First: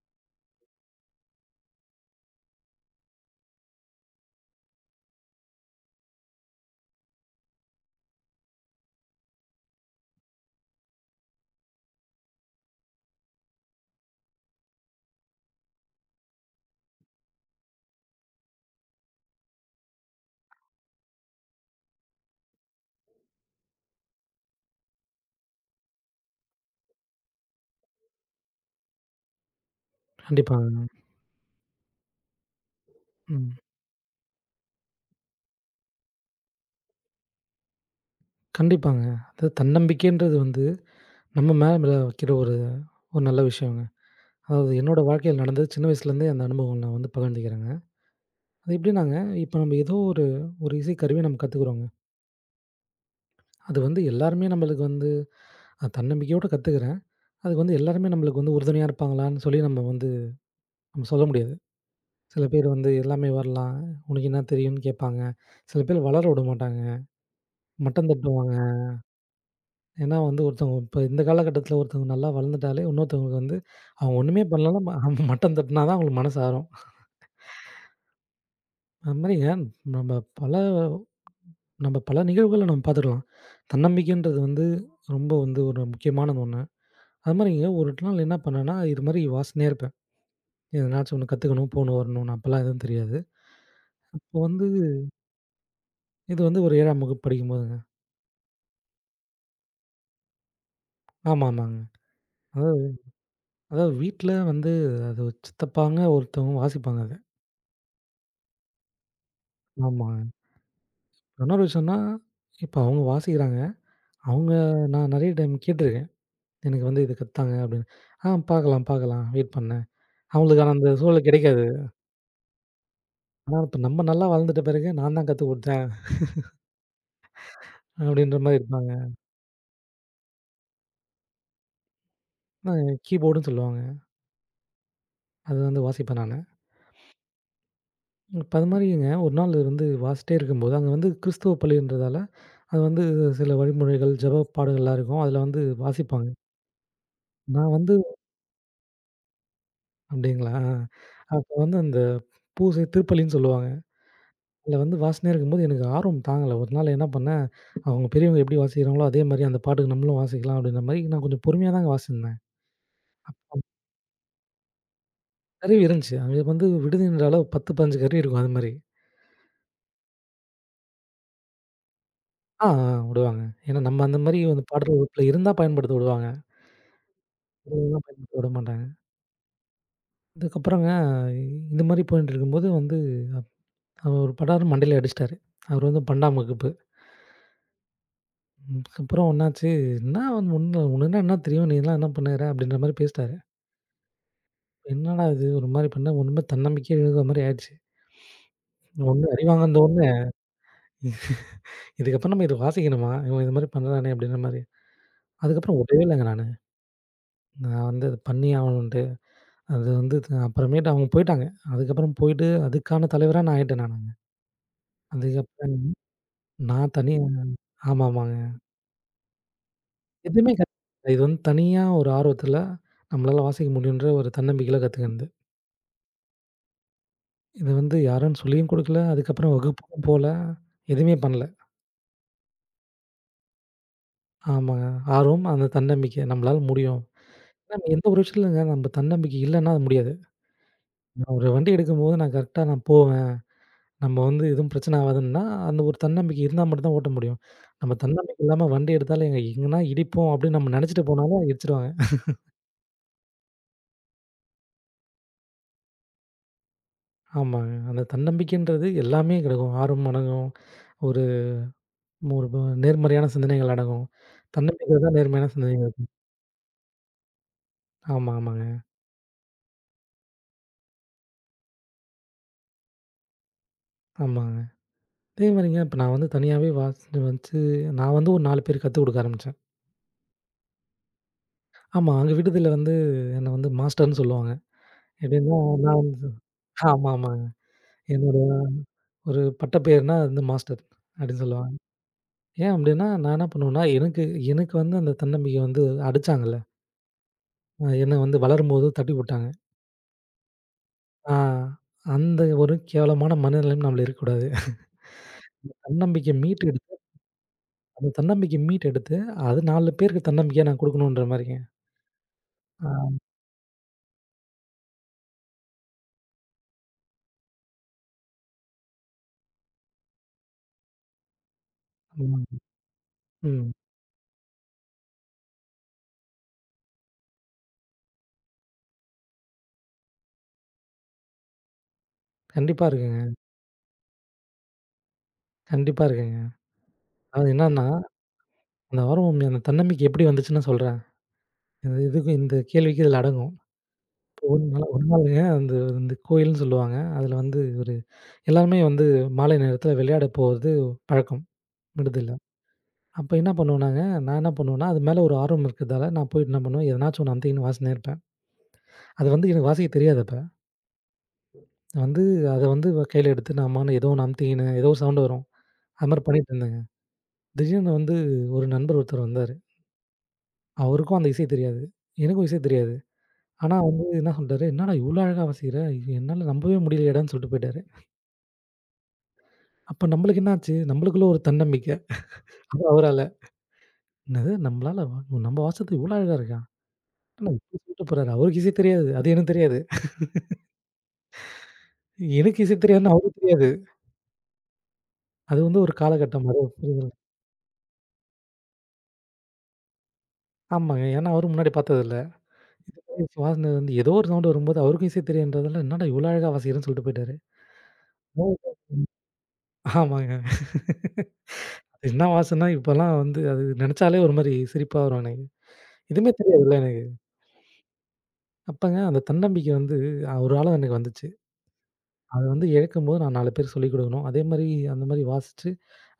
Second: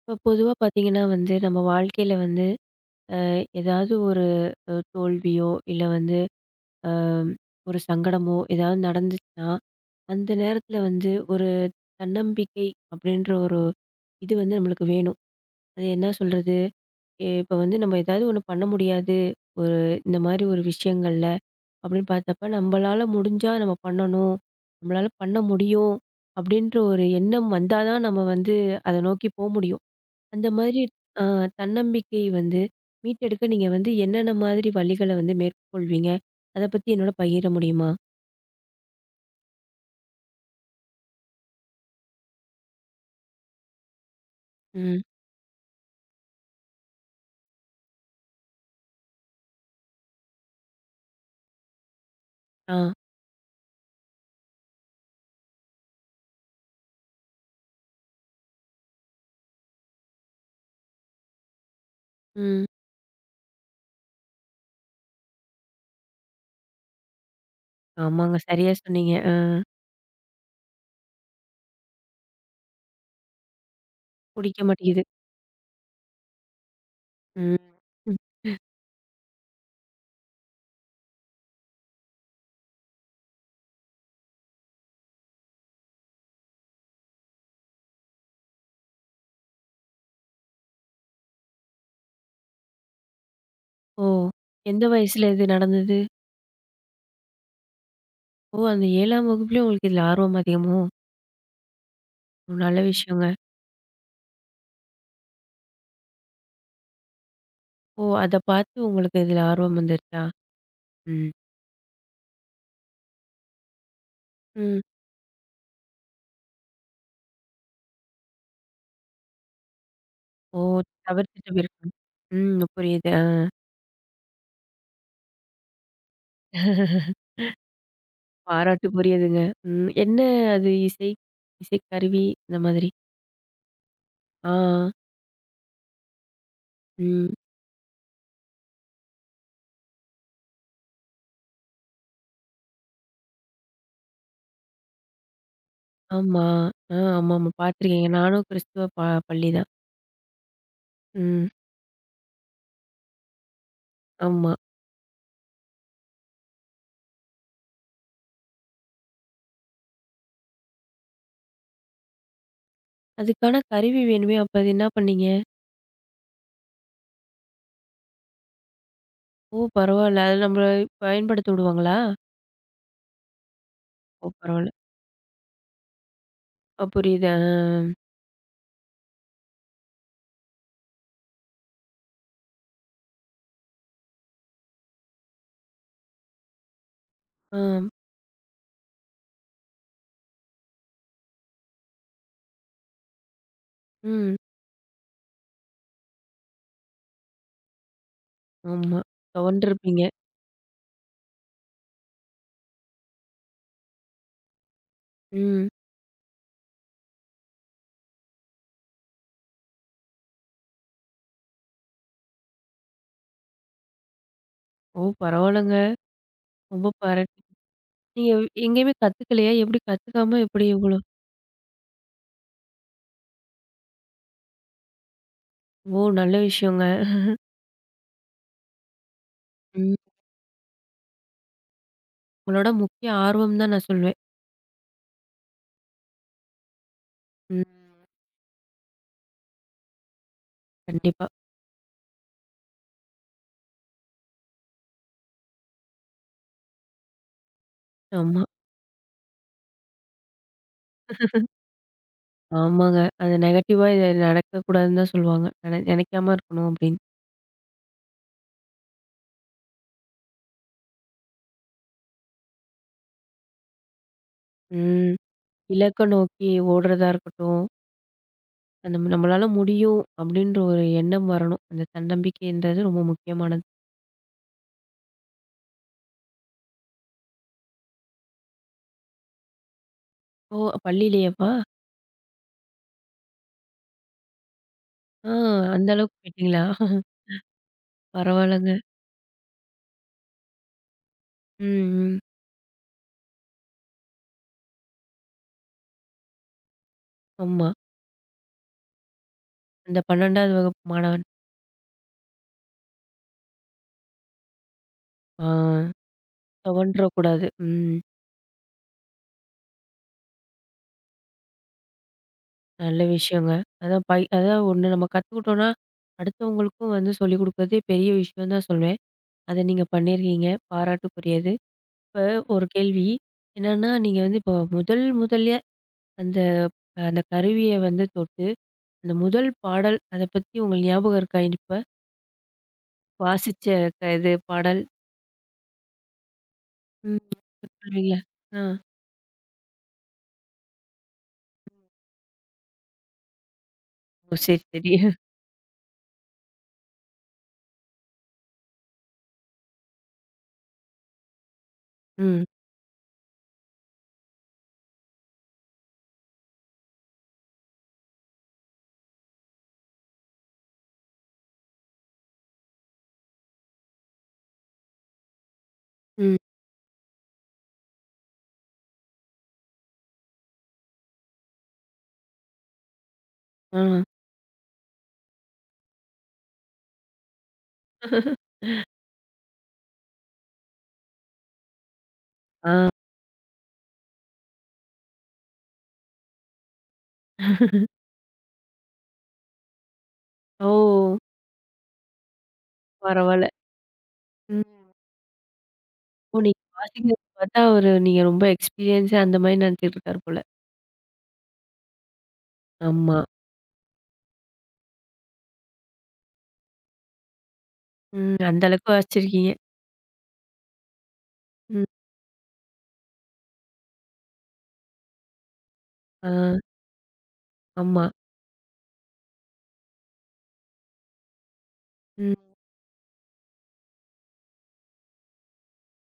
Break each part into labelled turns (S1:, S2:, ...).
S1: இப்போ பொதுவாக பார்த்தீங்கன்னா வந்து நம்ம வாழ்க்கையில் வந்து ஏதாவது ஒரு தோல்வியோ இல்லை வந்து அஹ், ஒரு சங்கடமோ ஏதாவது நடந்துச்சுன்னா அந்த நேரத்தில் வந்து ஒரு தன்னம்பிக்கை அப்படின்ற ஒரு இது வந்து நம்மளுக்கு வேணும். அது என்ன சொல்கிறது? இப்போ வந்து நம்ம ஏதாவது ஒன்று பண்ண முடியாது ஒரு இந்த மாதிரி ஒரு விஷயங்கள்ல அப்படின்னு பார்த்தப்ப நம்மளால முடிஞ்சா நம்ம பண்ணணும், நம்மளால பண்ண முடியும் அப்படின்ற ஒரு எண்ணம் வந்தாதான் நம்ம வந்து அதை நோக்கி போக முடியும். அந்த மாதிரி
S2: கண்டிப்பாங்க.
S1: அ தன்னம்பிக்கை வந்து மீட்டெடுக்க
S2: ம்.
S1: நீங்க வந்து என்னென்ன மாதிரி வழிகள வந்து மேற்கொள்வீங்க? அத பத்தி என்னோட பகிர முடியுமா?
S2: கண்டிப்பாங்க. அது தன்னம்பிக்கைன்றது வந்து நம்ம மேல வைக்கிற ஒரு ஒரு நல்ல விஷயங்க. அதாவது என்னோட
S1: ம்.
S2: வாழ்க்கையில நடந்தது சின்ன வயசுலேருந்தே அந்த அனுபவம் நான் வந்து பகிர்ந்துக்கிறேங்க. அது எப்படின்னாங்க, இப்போ நம்ம ஏதோ ஒரு ஒரு இசைக்கருவிய நம்ம கத்துக்குறோங்க.
S1: ஆ.
S2: அது வந்து எல்லாருமே நம்மளுக்கு வந்து நான் தன்னம்பிக்கையோட கத்துக்கிறேன். அதுக்கு வந்து எல்லாருமே நம்மளுக்கு வந்து உறுதுணையா இருப்பாங்களான்னு சொல்லி நம்ம வந்து நம்ம சொல்ல முடியாது. சில
S1: ம்.
S2: பேர் வந்து எல்லாமே வரலாம், உனக்கு என்ன தெரியும்னு கேட்பாங்க. சில பேர் வளர விட மாட்டாங்க. மட்டம்
S1: ஆமாங்க.
S2: தட்டுவாங்க.
S1: சரியா சொன்னீங்க. ஆ.
S2: ஏன்னா வந்து ஒருத்தவங்க இப்ப இந்த காலகட்டத்தில ஒருத்தவங்க நல்லா வளர்ந்துட்டாலே, இன்னொருத்தவங்களுக்கு வந்து அவங்க ஒண்ணுமே
S1: புடிக்க
S2: பண்ணலனாலும்
S1: மாட்டேங்குது.
S2: மட்டம் தட்டினா தான் அவங்களுக்கு மனசு ஆறும்.
S1: ம். ம்.
S2: அது மாரிங்க நம்ம பல நம்ம பல நிகழ்வுகள நம்ம பார்த்துக்கலாம். தன்னம்பிக்கைன்றது வந்து ரொம்ப வந்து ஒரு முக்கியமான ஒண்ணு. அது மாரிங்க ஒரு நாள் என்ன பண்ணேன்னா, இது மாரி வாசினே இருப்பேன். எதனாச்சும் ஒண்ணு கத்துக்கணும், போணும், வரணும்னு அப்பலாம் எதுவும் தெரியாது.
S1: ஓ!
S2: அப்போ வந்து
S1: எந்த வயசுல இது நடந்தது?
S2: இது வந்து ஒரு 7ஆம் வகுப்பு படிக்கும்போதுங்க.
S1: ஓ! அந்த 7ஆம் வகுப்புலயே உங்களுக்கு இதுல ஆர்வம் அதிகமோ?
S2: ஆமா, ஆமாங்க.
S1: ஓ! நல்ல
S2: அதாவது
S1: விஷயங்க.
S2: அதாவது வீட்ல வந்து அது சித்தப்பாங்க ஒருத்தவங்க வாசிப்பாங்க அத.
S1: ஓ! அத பார்த்து உங்களுக்கு இதுல ஆர்வம்
S2: ஆமா.
S1: வந்துருச்சா? ம்.
S2: இன்னொரு விஷயம்னா, இப்ப அவங்க வாசிக்கிறாங்க. அவங்க
S1: ம்.
S2: நான் நெறைய டைம் கேட்டுருக்கேன். எனக்கு வந்து இது கத்தாங்க அப்படின்னு. ஆ, பார்க்கலாம், பார்க்கலாம் வெயிட் பண்ணேன்.
S1: ஓ!
S2: அவங்களுக்கான அந்த சூழல்
S1: தவிர்த்துட்டு
S2: கிடைக்காது.
S1: போயிருக்காங்க. ம். புரியுது. ஆ.
S2: ஆனா இப்ப நம்ம நல்லா வளர்ந்துட்ட பிறகு நான் தான் கத்துக் குடுத்தேன் அப்படின்ற மாரி இருப்பாங்க.
S1: பாராட்டுக்குரியதுங்க. ம். என்ன அது இசை? இசைக்கருவி இந்த
S2: அ
S1: மாதிரி.
S2: கீபோர்டுன்னு சொல்லுவாங்க.
S1: ஆ.
S2: அது வந்து வாசிப்பேன் நானு.
S1: ம்.
S2: இப்ப அது மாரிங்க ஒரு நாள் வந்து வாசிச்சிட்டே இருக்கும்போது, அங்க வந்து கிறிஸ்துவ பள்ளின்றதால, அது வந்து சில வழிமுறைகள், ஜெப பாடுகள்லாம் இருக்கும். அதுல வந்து வாசிப்பாங்க.
S1: ஆமா. ஆ ஆமாமா.
S2: நான் வந்து
S1: பார்த்துருக்கேங்க. நானும் கிறிஸ்துவ பள்ளி தான்.
S2: அப்படிங்களா?
S1: ம்.
S2: அப்ப வந்து அந்த பூசை திருப்பலின்னு சொல்லுவாங்க.
S1: ஆமா.
S2: அதில வந்து வாசனையா இருக்கும்போது எனக்கு ஆர்வம் தாங்கல. ஒரு நாள் என்ன பண்ணேன், அவங்க பெரியவங்க எப்படி வாசிக்கிறாங்களோ, அதே மாரி அந்த பாட்டுக்கு நம்மளும் வாசிக்கலாம் அப்படின்ற மாரி நான் கொஞ்சம் பொறுமையா தாங்க வாசிந்தேன்.
S1: அதுக்கான கருவி வேணுமே. அப்ப அது என்ன பண்ணீங்க?
S2: கருவி இருந்துச்சு. அங்க வந்து விடுதின்ற அளவு 10, 15 கருவி இருக்கும் அது மாரி.
S1: ஓ! பரவால்ல. அது நம்மள பயன்படுத்த விடுவாங்களா?
S2: ஆ, ஆ விடுவாங்க. ஏன்னா நம்ம அந்த
S1: ஓ!
S2: மாரி வந்து
S1: பரவால்ல.
S2: பாடுற வகுப்புல இருந்தா பயன்படுத்த விடுவாங்க.
S1: அ புரியுது. ஆ.
S2: இல்லைன்னா பயன்படுத்த விட மாட்டாங்க. அதுக்கப்புறங்க இந்த மாரி போயிட்டு இருக்கும்போது வந்து அவர் ஒரு படார்ன்னு மண்டையில அடிச்சிட்டாரு. அவர் வந்து 12ஆம் வகுப்பு.
S1: ஆ.
S2: அதுக்கப்புறம் என்னாச்சு, "என்ன வந்து உனக்கு என்ன தெரியும்? நீ எல்லாம் என்ன பண்ணுகிற?" அப்படின்ற மாரி பேசிட்டாரு.
S1: ம்.
S2: என்னடா இது! ஒரு மாரி பண்ணா ஒண்ணுமே தன்னம்பிக்கையே இழந்த மாரி ஆயிடுச்சு.
S1: ஆமா.
S2: ஒண்ணு அடிவாங்கனது
S1: துவண்டுருப்பீங்க.
S2: ஒண்ணு இதுக்கப்புறம் நம்ம இத வாசிக்கணுமா? இவன் இது மாரி பண்றானே அப்படின்ற மாரி.
S1: ம்.
S2: அதுக்கப்புறம் விடவே இல்லங்க நானு. நான் வந்து அத பண்ணியே ஆகணுன்ட்டு. அது வந்து அப்புறமேட்டு அவங்க போயிட்டாங்க. அதுக்கப்புறம் போயிட்டு அதுக்கான தலைவரா நான் ஆயிட்டேன் நானு.
S1: ஓ! பரவால்லங்க.
S2: அதுக்கப்புறம்
S1: ரொம்ப
S2: நான் தனியா
S1: பாராட்டு. நீங்க
S2: ஆமாமாங்க.
S1: எங்கேயுமே கத்துக்கலையா? எப்படி கத்துக்காம
S2: எதுவுமே
S1: எப்படி இவ்வளோ?
S2: கத் இது வந்து தனியா ஒரு ஆர்வத்துல நம்மளால வாசிக்க முடியுன்ற ஒரு தன்னம்பிக்கையில கத்துக்கினது.
S1: ஓ! நல்ல விஷயங்க.
S2: இது வந்து யாரும் சொல்லியும் குடுக்கல. அதுக்கப்புறம்
S1: ம்.
S2: வகுப்புக்கும் போல. எதுவுமே பண்ணல.
S1: உங்களோட முக்கிய ஆர்வம் தான் நான் சொல்வேன்.
S2: ஆமாங்க. ஆர்வம், அந்த தன்னம்பிக்கை. நம்மளால முடியும். நம்ம
S1: ம்.
S2: எந்த ஒரு விஷயத்துலங்க நம்ம தன்னம்பிக்கை இல்லன்னா அது முடியாது.
S1: கண்டிப்பா.
S2: நான் ஒரு வண்டி எடுக்கும்போது நான் கரெக்ட்டா நான் போவேன். நம்ம வந்து எதுவும் பிரச்சனை ஆவாதுன்னா, அந்த ஒரு தன்னம்பிக்கை இருந்தா மட்டும் தான் ஓட்ட முடியும். நம்ம தன்னம்பிக்கை
S1: ஆமா.
S2: இல்லாம வண்டி எடுத்தாலும் எங்க எங்கன்னா இடிப்போம் அப்படின்னு நம்ம நெனச்சுட்டு போனாலும் இடிச்சுருவாங்க.
S1: ஆமாங்க. அது நெகட்டிவா இது நடக்கக்கூடாதுன்னு தான் சொல்லுவாங்க. நெனைக்காம இருக்கணும் அப்படின்னு.
S2: ஆமாங்க. அந்த தன்னம்பிக்கைன்றது எல்லாமே கெடக்கும். ஆர்வம் அடங்கும். ஒரு ஒரு நேர்மறையான சிந்தனைகள் அடங்கும். தன்னம்பிக்கை
S1: ம்.
S2: தான் நேர்மையான சிந்தனைகள்.
S1: இலக்க நோக்கி ஓடுறதா இருக்கட்டும்.
S2: ஆமா, ஆமாங்க.
S1: அது நம்ம நம்மளால முடியும் அப்படின்ற ஒரு எண்ணம் வரணும். அந்த தன்னம்பிக்கைன்றது ரொம்ப முக்கியமானது.
S2: ஆமாங்க. அதே மாரிங்க இப்ப நான் வந்து தனியாவே வாசிட்டு வந்து நான் வந்து ஒரு 4 பேருக்கு கத்துக் குடுக்க ஆரம்பிச்சேன்.
S1: ஓ! பள்ளியிலேயேவா?
S2: ஆமா. அங்க விடுதில வந்து என்ன வந்து மாஸ்டர்ன்னு சொல்லுவாங்க.
S1: ஆ
S2: எப்படின்னா,
S1: அந்த
S2: நான்
S1: அளவுக்கு
S2: வந்து
S1: போயிட்டீங்களா?
S2: ஆமா, ஆமாங்க. என்னோட
S1: பரவால்லங்க.
S2: ஒரு பட்டப்பெயர்னா வந்து மாஸ்டர் அப்படின்னு சொல்லுவாங்க.
S1: ம், ம்.
S2: ஏன் அப்படின்னா, நான் என்ன பண்ணுவேன்னா, எனக்கு எனக்கு வந்து அந்த தன்னம்பிக்கை வந்து அடிச்சாங்கல்ல.
S1: ஆமா.
S2: என்ன வந்து வளரும்போது தட்டி விட்டாங்க.
S1: அந்த 12வது வகுப்பு மாணவன்.
S2: ஆ. அந்த ஒரு கேவலமான மனநிலைமையில நம்மள இருக்கக்கூடாது.
S1: ஆ.
S2: அந்த தன்னம்பிக்கை மீட்டு எடுத்து
S1: துவண்டறக்கூடாது. ம்.
S2: அந்த தன்னம்பிக்கை மீட்டு எடுத்து, அது 4 பேருக்கு தன்னம்பிக்கையா நான் குடுக்கணுன்ற மாரிங்க.
S1: நல்ல
S2: ஆ.
S1: விஷயங்க. அதான் ஒண்ணு நம்ம கத்துக்கிட்டோம்னா, அடுத்தவங்களுக்கும் வந்து சொல்லிக் குடுக்குறதே பெரிய விஷயம் தான் சொல்வேன். அத நீங்க பண்ணியிருக்கீங்க. பாராட்டுக்குரியது. இப்ப
S2: ம்.
S1: ஒரு கேள்வி.
S2: ம்.
S1: என்னன்னா, நீங்க வந்து இப்போ முதல் முதல்ல அந்த அந்த கருவிய வந்து தொட்டு, அந்த முதல் பாடல் அத பத்தி உங்களுக்கு ஞாபகம் இருக்கா இப்ப?
S2: கண்டிப்பா இருக்குங்க.
S1: வாசிச்ச இது பாடல்.
S2: கண்டிப்பா இருக்குங்க.
S1: ம்.
S2: அது என்னன்னா,
S1: சொல்றீங்களா? ஆ.
S2: அந்த ஆர்வம் அந்த தன்னம்பிக்கை எப்படி வந்துச்சுன்னு நான் சொல்றேன். இதுக்கு இந்த கேள்விக்கு இதுல அடங்கும்.
S1: ஓ! சரி, சரி.
S2: ஒரு நாளுங்க அந்த இந்த கோயில்னு சொல்லுவாங்க. அதுல வந்து ஒரு எல்லாருமே வந்து மாலை நேரத்துல விளையாட போறது பழக்கம் விடுதில.
S1: ம்.
S2: அப்ப என்ன பண்ணுவோம் நாங்க, நான் என்ன பண்ணுவேன்னா, அது மேல ஒரு ஆர்வம் இருக்கிறதால நான் போயிட்டு என்ன பண்ணுவேன், எதனாச்சும் ஒண்ணு அமுத்திக்கின்னு வாசினே இருப்பேன். அது வந்து எனக்கு வாசிக்க தெரியாது அப்ப. வந்து அத வந்து கையில எடுத்து நான் பாட்டுன்னு ஏதோ ஒண்ணு அமுத்திக்கின்னு, ஏதோ ஒரு சவுண்ட் வரும். அது மாரி
S1: ம்.
S2: பண்ணிட்டு இருந்தேங்க. திடீர்னு வந்து ஒரு நண்பர் ஒருத்தர் வந்தாரு. அவருக்கும் அந்த இசை தெரியாது. எனக்கும் இசை தெரியாது. ஆனா
S1: ஆ.
S2: வந்து என்ன சொல்ட்டாரு, "என்னடா இவ்ளோ அழகா வாசிக்கிற? என்னால நம்பவே முடியலயேடான்னு" சொல்லிட்டு போயிட்டாரு. அப்ப நம்மளுக்கு என்ன ஆச்சு? நம்மளுக்குள்ள ஒரு தன்னம்பிக்கை.
S1: ஆ.
S2: அது அவரால. என்னது நம்மளால நம்ம வாசத்து இவ்ளோ அழகா இருக்கா? ஆனா இப்டி சொல்லிட்டு போறாரு. அவருக்கு இசை தெரியாது. அது எனக்கு தெரியாது.
S1: ஓ!
S2: எனக்கு இசை தெரியாதுன்னு அவருக்கு
S1: பரவால்ல.
S2: தெரியாது.
S1: ம்.
S2: அது வந்து ஒரு
S1: ஓ!
S2: காலகட்டம்
S1: நீங்க
S2: அது.
S1: வாசிக்கிறத பார்த்தா அவரு நீங்க ரொம்ப எக்ஸ்பீரியன்ஸா அந்த மாரி நெனச்சுட்டு இருக்காரு போல.
S2: ஆமாங்க. ஏன்னா அவரும் முன்னாடி பார்த்ததில்ல.
S1: ஆமா.
S2: வாசினது வந்து ஏதோ ஒரு சவுண்ட் வரும்போது அவருக்கும் இசை தெரியாதுன்றதால, என்னடா இவ்ளோ அழகா வாசிக்கிறேன்னு சொல்லிட்டு போயிட்டாரு.
S1: ம்.
S2: ஓ.
S1: அந்த அளவுக்கு வாசிச்சிருக்கீங்க.
S2: ஆமாங்க.
S1: ம்.
S2: அது என்ன வாசம்னா இப்பலாம் வந்து அது நெனச்சாலே ஒரு மாரி சிரிப்பா வரும் எனக்கு.
S1: ஆ.
S2: எதுவுமே தெரியாதுல்ல எனக்கு.
S1: ஆமா.
S2: அப்பங்க அந்த தன்னம்பிக்கை வந்து ஒரு காலம் எனக்கு வந்துச்சு. அத
S1: ம்.
S2: வந்து இழக்கும்போது நான் 4 பேருக்கு சொல்லிக் குடுக்கணும். அதே மாரி அந்த மாரி வாசிச்சு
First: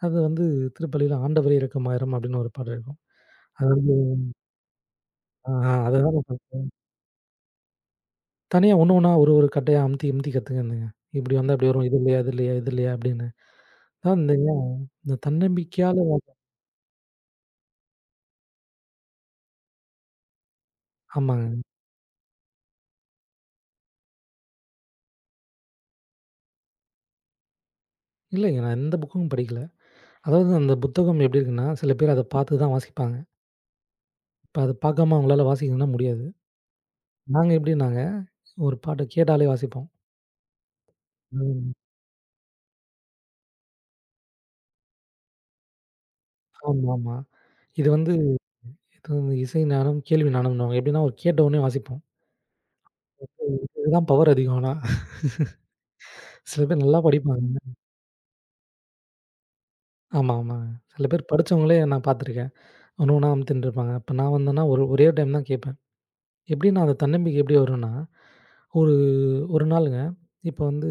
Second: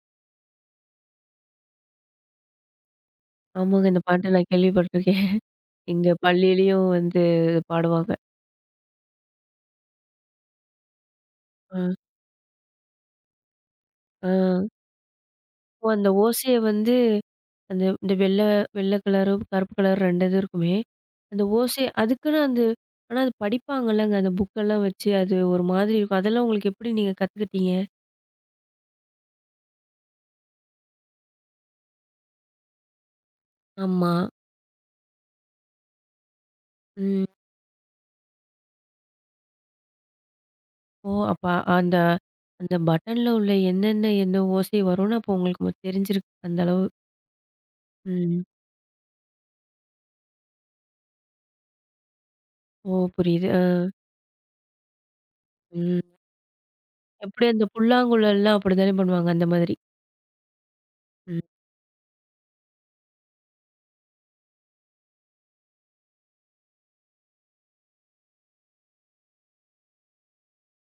S2: அது வந்து திருப்பள்ளியில "ஆண்டவரே இரக்கமாயிரம்" அப்படின்னு ஒரு பாடல் இருக்கும். அது
S1: ஆமாங்க.
S2: வந்து
S1: இந்த பாட்ட நான் கேள்விப்பட்டுருக்கேன்.
S2: ஆ
S1: எங்க
S2: அதுதான் நான்
S1: பள்ளியிலயும் வந்து பாடுவாங்க.
S2: தனியா ஒண்ணு ஒண்ணா ஒரு ஒரு கட்டையா அமுத்தி அமுத்தி கத்துக்கினேங்க. இப்படி வந்தா இப்படி
S1: ஆ.
S2: வரும். இது இல்லையா, இது இல்லையா, இது இல்லையா அப்படின்னு. அதான்
S1: ஆ.
S2: இந்தங்க இந்த
S1: ஓ!
S2: தன்னம்பிக்கையால
S1: அந்த ஓசைய வந்து அந்த இந்த வெள்ள வெள்ள கலரு, கருப்பு கலர் 2 இது இருக்குமே. அந்த
S2: ஆமாங்க.
S1: ஓசை அதுக்குன்னு அந்த ஆனா அது படிப்பாங்கல்லங்க. அந்த புக்கெல்லாம் வச்சு அது ஒரு மாதிரி இருக்கும். அதெல்லாம் உங்களுக்கு எப்படி நீங்க கத்துக்கிட்டீங்க?
S2: இல்லைங்க நான் எந்த புக்கும் படிக்கல. அதாவது அந்த புத்தகம் எப்படி இருக்குன்னா, சில பேர் அத பார்த்து தான் வாசிப்பாங்க.
S1: ஆமா.
S2: இப்ப அத பார்க்காம அவங்களால வாசிக்கணும்னா முடியாது.
S1: ம்.
S2: நாங்க எப்படின்னாங்க, ஒரு பாட்ட கேட்டாலே வாசிப்போம்.
S1: ஓ! அப்ப
S2: ம்.
S1: அந்த அந்த பட்டன்ல உள்ள என்னென்ன என்ன ஓசை வரும்னு அப்போ உங்களுக்கு தெரிஞ்சிருக்கு. அந்த அளவு.
S2: ஆமாமா. இது வந்து
S1: ம்.
S2: இது வந்து இசை ஞானம், கேள்வி ஞானம்ன்னுவாங்க. எப்படின்னா ஒரு கேட்ட உடனே வாசிப்போம்.
S1: ஓ! புரியுது. ஆ.
S2: இதுதான் பவர் அதிகம் ஆனா.
S1: ம்.
S2: சில பேர் நல்லா
S1: எப்படி அந்த
S2: படிப்பாங்க.
S1: புல்லாங்குழல்லாம் அப்படித்தானே பண்ணுவாங்க அந்த மாதிரி.
S2: ஆமா, ஆமாங்க. சில பேர்
S1: ம்.
S2: படிச்சவங்களே நான் பார்த்துருக்கேன். ஒண்ணு ஒண்ணா அமுத்தின்ட்டு இருப்பாங்க. அப்ப நான் வந்தேன்னா ஒரு ஒரே டைம் தான் கேட்பேன். எப்படின்னா அந்த தன்னம்பிக்கை எப்படி வரும்னா, ஒரு ஒரு நாளுங்க, இப்போ வந்து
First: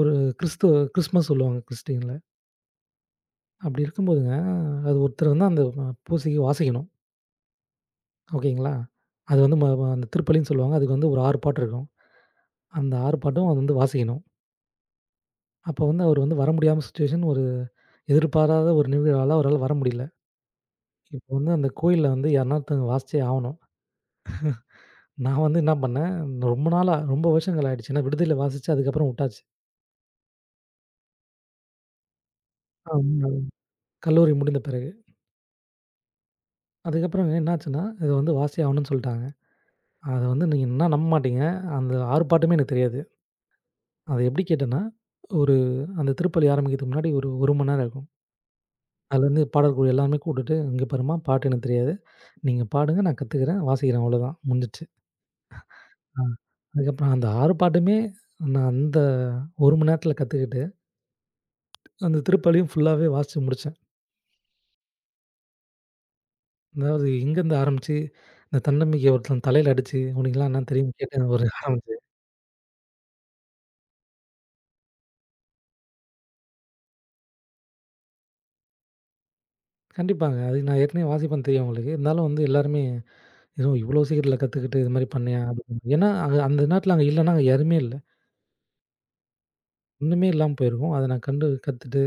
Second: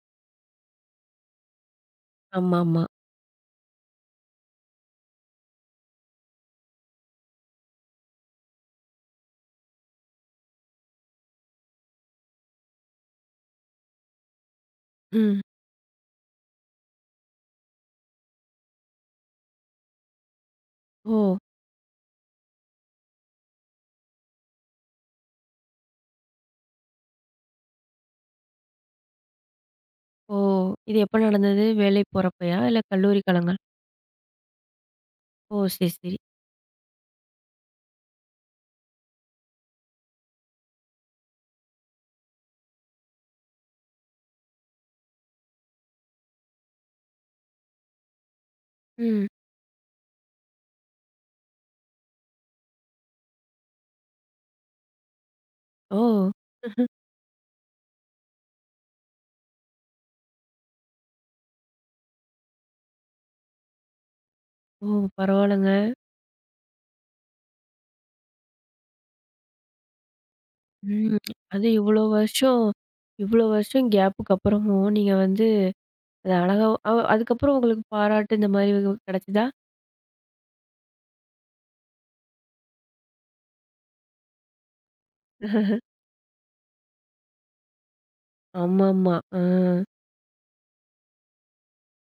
S2: ஒரு கிறிஸ்துவ கிறிஸ்மஸ் சொல்லுவாங்க கிறிஸ்டியன்ல.
S1: ஆமாமா.
S2: அப்படி இருக்கும்போதுங்க, அது ஒருத்தர் வந்து அந்த பூசைக்கு வாசிக்கணும். ஓகேங்களா? அது வந்து ம ம அந்த திருப்பலின்னு சொல்லுவாங்க. அதுக்கு வந்து ஒரு 6 பாட்டு இருக்கும். அந்த 6 பாட்டும் அது வந்து வாசிக்கணும்.
S1: ம்.
S2: அப்போ வந்து அவர் வந்து வர முடியாம சிச்சுவேஷன் ஒரு எதிர்பாராத ஒரு நிகழ்வால அவரால வர முடியல. இப்போ
S1: ஓ!
S2: வந்து அந்த கோயில்ல வந்து யாருனா ஒருத்தவங்க வாசிச்சே ஆவணும். நான் வந்து என்ன பண்ணேன், ரொம்ப நாளா ரொம்ப வருஷங்கள் ஆயிடுச்சு. ஏன்னா விடுதியில வாசிச்சு அதுக்கப்புறம் உட்டாச்சு.
S1: ஓ! இது எப்ப நடந்தது? வேலை போறப்பயா? இல்ல கல்லூரி
S2: ஆமா.
S1: காலங்கள்?
S2: கல்லூரி முடிந்த பிறகு.
S1: ஓ! சரி, சரி.
S2: அதுக்கப்புறம் என்னாச்சுன்னா, இத வந்து வாசியே ஆவணும்னு சொல்ட்டாங்க. அத வந்து நீங்க என்ன நம்ப மாட்டீங்க. அந்த ஆர்ப்பாட்டமே எனக்கு தெரியாது. அத எப்படி கேட்டேன்னா, ஒரு அந்த திருப்பலி ஆரம்பிக்கிறதுக்கு முன்னாடி ஒரு 1 மணி நேரம் இருக்கும்.
S1: ம்.
S2: அதுலேருந்து பாடற்குழு எல்லாருமே கூட்டுட்டு, "இங்க பாரும்மா பாட்டு எனக்கு தெரியாது. நீங்க பாடுங்க நான் கத்துக்கிறேன், வாசிக்கிறேன் அவ்வளோதான்" முடிஞ்சிச்சு.
S1: ஓ!
S2: ஆ. அதுக்கப்புறம் அந்த ஆர்ப்பாட்டமே நான் அந்த 1 மணி நேரத்தில கத்துக்கிட்டு, அந்த திருப்பலியும் ஃபுல்லாவே வாசிச்சு முடிச்சேன்.
S1: ஓ! பரவாயில்லங்க.
S2: அதாவது எங்கேருந்து ஆரம்பிச்சு, இந்த தன்னம்பிக்கைய ஒருத்தன் தலையில அடிச்சு, "உனக்குலாம் என்ன தெரியும்ன்னு"
S1: ம்.
S2: கேட்டு ஒரு
S1: அது
S2: ஆரம்பிச்சது.
S1: இவ்வளோ வருஷம் இவ்வளோ வருஷம் கேப்புக்கு அப்புறமும் நீங்க வந்து அத அழகா அ அதுக்கப்புறம் உங்களுக்கு பாராட்டு இந்த மாதிரி கிடைச்சதா?
S2: கண்டிப்பாங்க. அது நான் ஏற்கனவே வாசிப்பேன் தெரியும் அவங்களுக்கு. இருந்தாலும் வந்து எல்லாருமே, "ஏதோ இவ்வளோ சீக்கிரத்தில கத்துக்கிட்டு இது மாரி பண்ணியா?" அப்படின்னு. ஏன்னா, அங்க அந்த நேரத்தில அங்க இல்லன்னா, அங்க யாருமே இல்ல.
S1: ஆமாமா. ஆ.
S2: ஒண்ணுமே இல்லாம போயிருக்கும். அத நான் கண்டு கத்துட்டு,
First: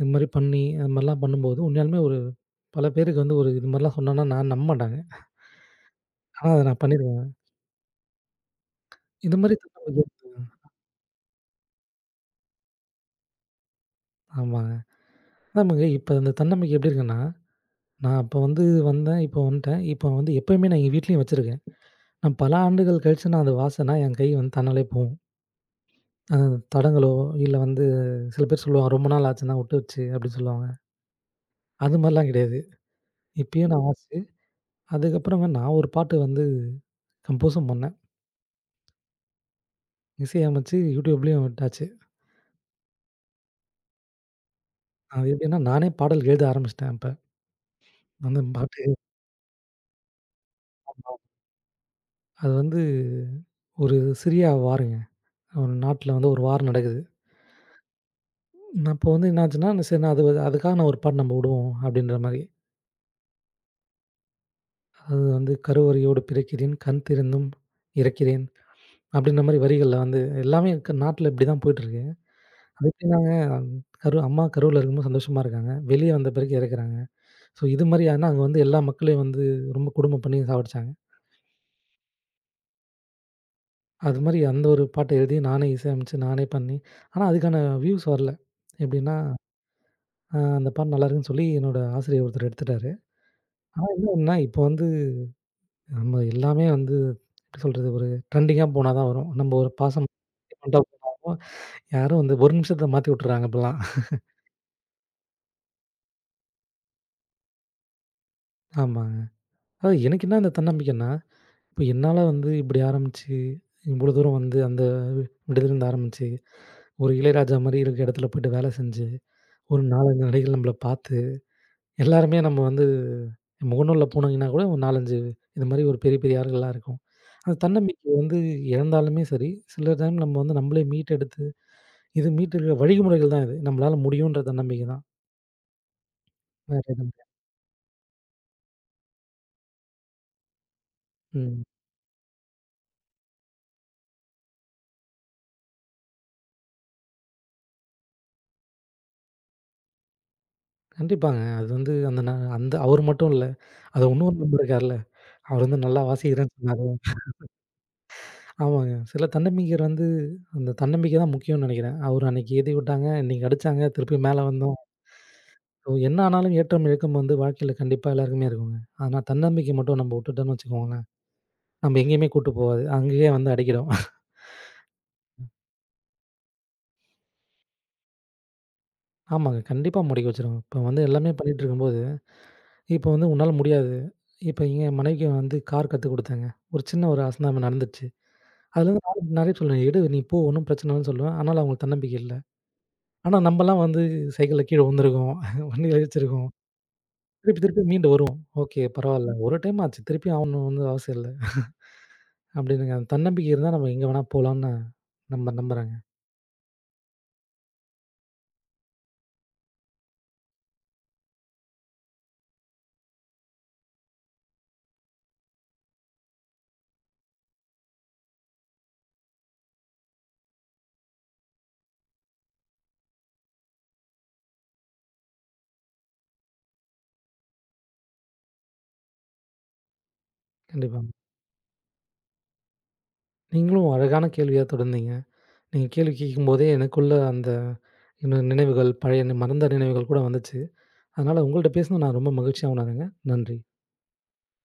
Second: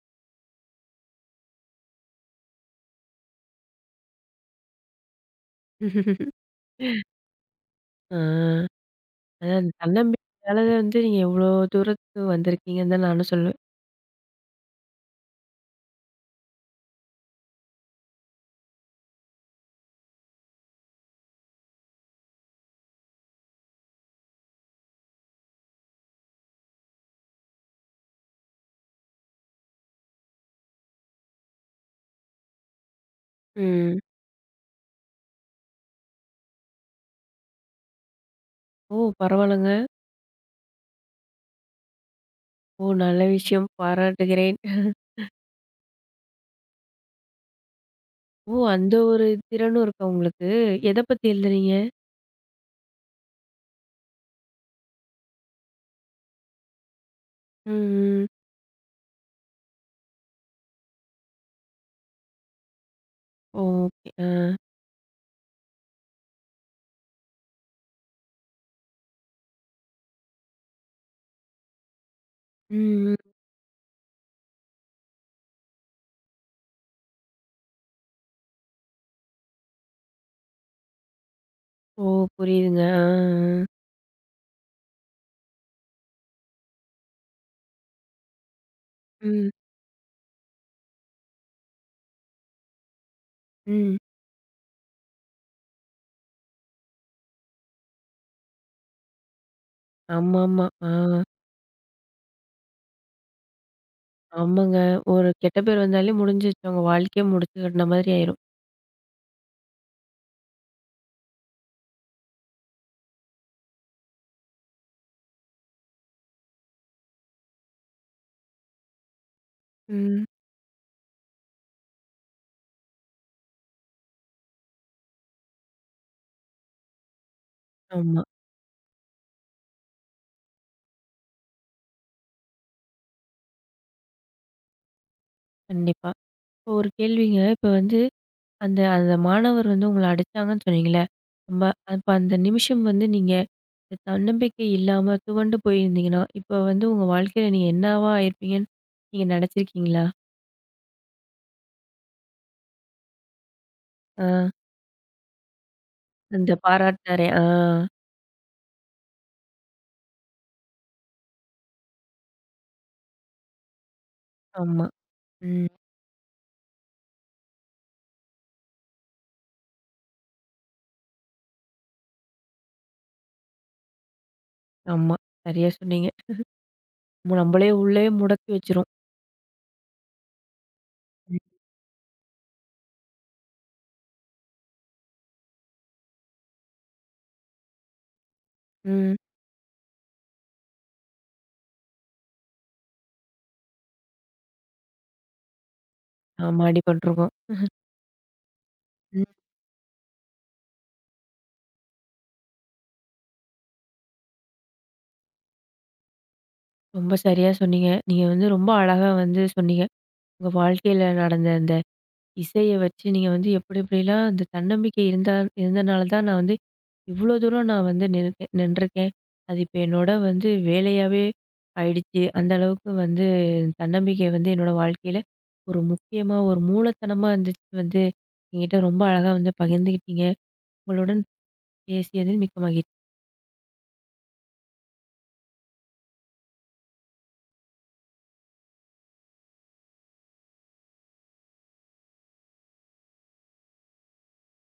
S2: இது மாரி பண்ணி, அது மாரிலாம் பண்ணும்போது, உண்மையாலுமே ஒரு பல பேருக்கு வந்து ஒரு இது மாரிலாம் சொன்னோன்னா, நான் நம்ப மாட்டாங்க. ஆனா, அத நான் பண்ணிருக்கேன்.
S1: ஆ.
S2: இது மாரி
S1: அதான் அந்த
S2: தன்னம்பிக்கை
S1: தன்னம்பிக்கையால வந்து நீங்க எவ்ளோ தூரத்துக்கு வந்திருக்கீங்கன்னு தான் நானும் சொல்லுவேன்.
S2: ஆமாங்க. ஆமாங்க. இப்ப இந்த தன்னம்பிக்கை எப்படி இருக்குன்னா, நான் அப்ப வந்து வந்தேன், இப்ப வந்துட்டேன். இப்ப வந்து எப்பயுமே நான் எங்க வீட்லயும் வச்சிருக்கேன். நான் பல ஆண்டுகள் கழிச்சு நான் அத வாசனா என் கை வந்து தன்னாலே போகும். அ தடங்கலோ, இல்ல வந்து சில பேர் சொல்லுவாங்க, "ரொம்ப நாள் ஆச்சுன்னா ஒட்டுச்சு" அப்படின்னு சொல்லுவாங்க. அது மாரிலாம் கிடையாது. இப்பயும் நான்
S1: ம்.
S2: வாசிச்சு, அதுக்கப்புறங்க நான் ஒரு பாட்டு வந்து கம்போஸும் பண்ணேன்.
S1: ஓ! பரவால்லங்க.
S2: இசையமைச்சு யூடியூப்லயும் விட்டாச்சு.
S1: ஓ! நல்ல விஷயம். பாராட்டுகிறேன்.
S2: அது எப்படின்னா, நானே பாடல் எழுத ஆரம்பிச்சுட்டேன் இப்ப. அந்த
S1: ஓ!
S2: பாட்டு
S1: அந்த ஒரு திறனும் இருக்கா உங்களுக்கு? எத பத்தி எழுதுறீங்க?
S2: அது வந்து ஒரு சிரியா வாருங்க. ஒரு நாட்டுல வந்து ஒரு வார் நடக்குது.
S1: ம். ம்.
S2: அப்போ வந்து என்ன ஆச்சுன்னா, சரி நான் அதுக்காக நான் ஒரு பாட்டு நம்ம விடுவோம் அப்படின்ற மாரி.
S1: ஓ! ஓகே. ஆ.
S2: அது வந்து "கருவறையோடு பிறக்கிறேன், கண் திறந்தும் இறக்கிறேன்" அப்படின்ற மாரி வரிகள்ல வந்து எல்லாமே இருக்க நாட்ல இப்படிதான் போயிட்டுருக்கு. அது
S1: ம்.
S2: எப்படின்னாங்க
S1: ம்.
S2: அம்மா கருவுல இருக்கும்போது சந்தோஷமா இருக்காங்க. வெளிய வந்த பிறகு இறக்குறாங்க. ஸோ இது மாரி ஆனா அங்க வந்து எல்லா மக்களையும் வந்து ரொம்ப கொடுமை பண்ணி சாவடிச்சாங்க.
S1: ஓ! புரியுதுங்க. ஆ, ஆ.
S2: அது மாரி அந்த ஒரு பாட்ட எழுதி நானே இசையமைச்சு, நானே பண்ணி ஆனா அதுக்கான வியூஸ் வரல. எப்படின்னா,
S1: ம்.
S2: அந்த பாட்டு நல்லாயிருக்குன்னு சொல்லி என்னோட ஆசிரியர் ஒருத்தர் எடுத்துட்டாரு. ஆனா
S1: ம்.
S2: என்னன்னா, இப்போ வந்து நம்ம எல்லாமே வந்து எப்படி சொல்றது? ஒரு ட்ரெண்டிங்கா போனா தான் வரும். நம்ம ஒரு பாசம்
S1: ஆமாமா.
S2: மட்டும்
S1: ஆ.
S2: போனா வரும். யாரும் வந்து ஒரு நிமிஷத்துல மாத்தி விட்டுறாங்க இப்பலாம்.
S1: ஆமாங்க. ஒரு கெட்ட பேர் வந்தாலே முடிஞ்சிருச்சு. அவங்க வாழ்க்கையே முடிச்சு கட்டுன மாதிரி ஆயிரும்.
S2: ஆமா. அது எனக்கு என்ன அந்த தன்னம்பிக்கைன்னா, இப்ப என்னால வந்து இப்படி ஆரம்பிச்சு, இவ்வளோ தூரம் வந்து அந்த விடுதிலருந்து ஆரம்பிச்சு, ஒரு இளையராஜா மாரி இருக்க இடத்துல போயிட்டு வேலை செஞ்சு, ஒரு 4,
S1: ம்.
S2: 5 நடிகர்கள் நம்மள பார்த்து, எல்லாருமே நம்ம வந்து முகநூல்ல போனீங்கன்னா கூட ஒரு 4, 5 இது மாரி ஒரு பெரிய பெரிய ஆள்கள்லாம் இருக்கும். அந்த தன்னம்பிக்கை
S1: ஆமா.
S2: வந்து இழந்தாலுமே சரி, சில டைம் நம்ம வந்து நம்மளே மீட்டெடுத்து, இது மீட்டெடுக்க வழிமுறைகள் தான் இது. நம்மளால முடியுன்ற தன்னம்பிக்கை தான்.
S1: கண்டிப்பா. இப்போ
S2: வேற
S1: ஒரு
S2: எதுவும் இல்ல.
S1: கேள்விங்க. இப்ப வந்து அந்த அந்த மாணவர் வந்து உங்கள அடிச்சாங்கன்னு சொன்னீங்கல்ல.
S2: ம்.
S1: நம்ப அப்ப அந்த நிமிஷம் வந்து நீங்க இந்த தன்னம்பிக்கை இல்லாம துவண்டு போயிருந்தீங்கன்னா, இப்ப வந்து உங்க வாழ்க்கையில நீங்க என்னவா ஆயிருப்பீங்கன்னு நீங்க நெனச்சிருக்கீங்களா?
S2: கண்டிப்பாங்க. அது வந்து அந்த அந்த அவரு மட்டும் இல்ல. அது
S1: ஆ
S2: இன்னொரு நண்பர் இருக்கார்ல. அவரு வந்து நல்லா
S1: அந்த
S2: வாசிக்கிறேன்னு சொன்னாரு.
S1: பாராட்டுனாரே ஆ
S2: ஆமாங்க. சில தன்னம்பிக்கையர் வந்து அந்த தன்னம்பிக்கை தான் முக்கியம்னு நெனைக்கிறேன். அவரு அன்னைக்கு ஏத்தி விட்டாங்க, இன்னைக்கு அடிச்சாங்க, திருப்பி மேல வந்தோம்.
S1: ஆமா. ம்.
S2: ஸோ என்ன ஆனாலும் ஏற்றம், இறக்கம் வந்து வாழ்க்கையில கண்டிப்பா எல்லாருக்குமே இருக்குங்க. ஆனா தன்னம்பிக்கை மட்டும் நம்ம விட்டுட்டோம்னு வச்சுக்கோங்களேன், நம்ம எங்கேயுமே கூட்டு போவாது. அங்கேயே வந்து அடைக்கிடும்.
S1: ஆமா. சரியா சொன்னீங்க. நம்பளே உள்ளயே முடக்கி வச்சுரும்.
S2: ஆமாங்க. கண்டிப்பா முடக்கி வச்சுரும். இப்ப வந்து எல்லாமே
S1: ம்.
S2: பண்ணிட்டு இருக்கும்போது, இப்ப வந்து உன்னால முடியாது. இப்ப எங்க மனைவிக்கு வந்து கார் கத்துக் குடுத்தேங்க. ஒரு சின்ன ஒரு அசம்பாவிதம் நடந்துச்சு. அதுலருந்து
S1: ம்.
S2: நானும் நெறைய சொல்லுவேன், "எடு நீ போ ஒண்ணும் பிரச்சனை இல்லன்னு" சொல்லுவேன். ஆனாலும் அவங்களுக்கு தன்னம்பிக்கை இல்ல. ஆனா நம்பலாம் வந்து சைக்கிள்ல கீழ விழுந்திருக்கோம், வண்டியில இடிச்சிருக்கோம்.
S1: ஆமா. அடிபட்டுருக்கோம்.
S2: திருப்பி, திருப்பி மீண்டு வருவோம். ஓகே
S1: ம்.
S2: பரவால்ல. ஒரு டைம் ஆச்சு. திருப்பி ஆவணும்னு அவசியம் இல்ல. அப்டின்னு அந்த தன்னம்பிக்கை இருந்தா நம்ம எங்க வேணா போலான்னு நம்ப நம்புறேங்க.
S1: ரொம்ப சரியா சொன்னீங்க. நீங்க வந்து ரொம்ப அழகா வந்து சொன்னீங்க. உங்க வாழ்க்கையில நடந்த அந்த இசைய வச்சு நீங்க வந்து எப்படி எப்படிலாம் அந்த தன்னம்பிக்கை இருந்தா இருந்தனால தான் நான் வந்து இவ்வளோ தூரம் நான் வந்து நின்றுருக்கேன். அது இப்போ என்னோட வந்து வேலையாவே ஆயிடுச்சு. அந்த அளவுக்கு வந்து தன்னம்பிக்கை வந்து என்னோட வாழ்க்கையில ஒரு முக்கியமா, ஒரு மூலத்தனமா இருந்துச்சு வந்து என்கிட்ட ரொம்ப அழகா வந்து பகிர்ந்துக்கிட்டீங்க.
S2: கண்டிப்பா.
S1: உங்களுடன் பேசியதில் மிக்க மகிழ்ச்சி.
S2: நீங்களும் அழகான கேள்வியா தொடர்ந்தீங்க. நீங்க கேள்வி கேட்கும்போதே எனக்குள்ள அந்த இன்னும் நினைவுகள் பழைய மறந்த நினைவுகள் கூட வந்துச்சு. அதனால உங்கள்ட்ட பேசினது நான் ரொம்ப மகிழ்ச்சியா உணர்றேங்க. நன்றி.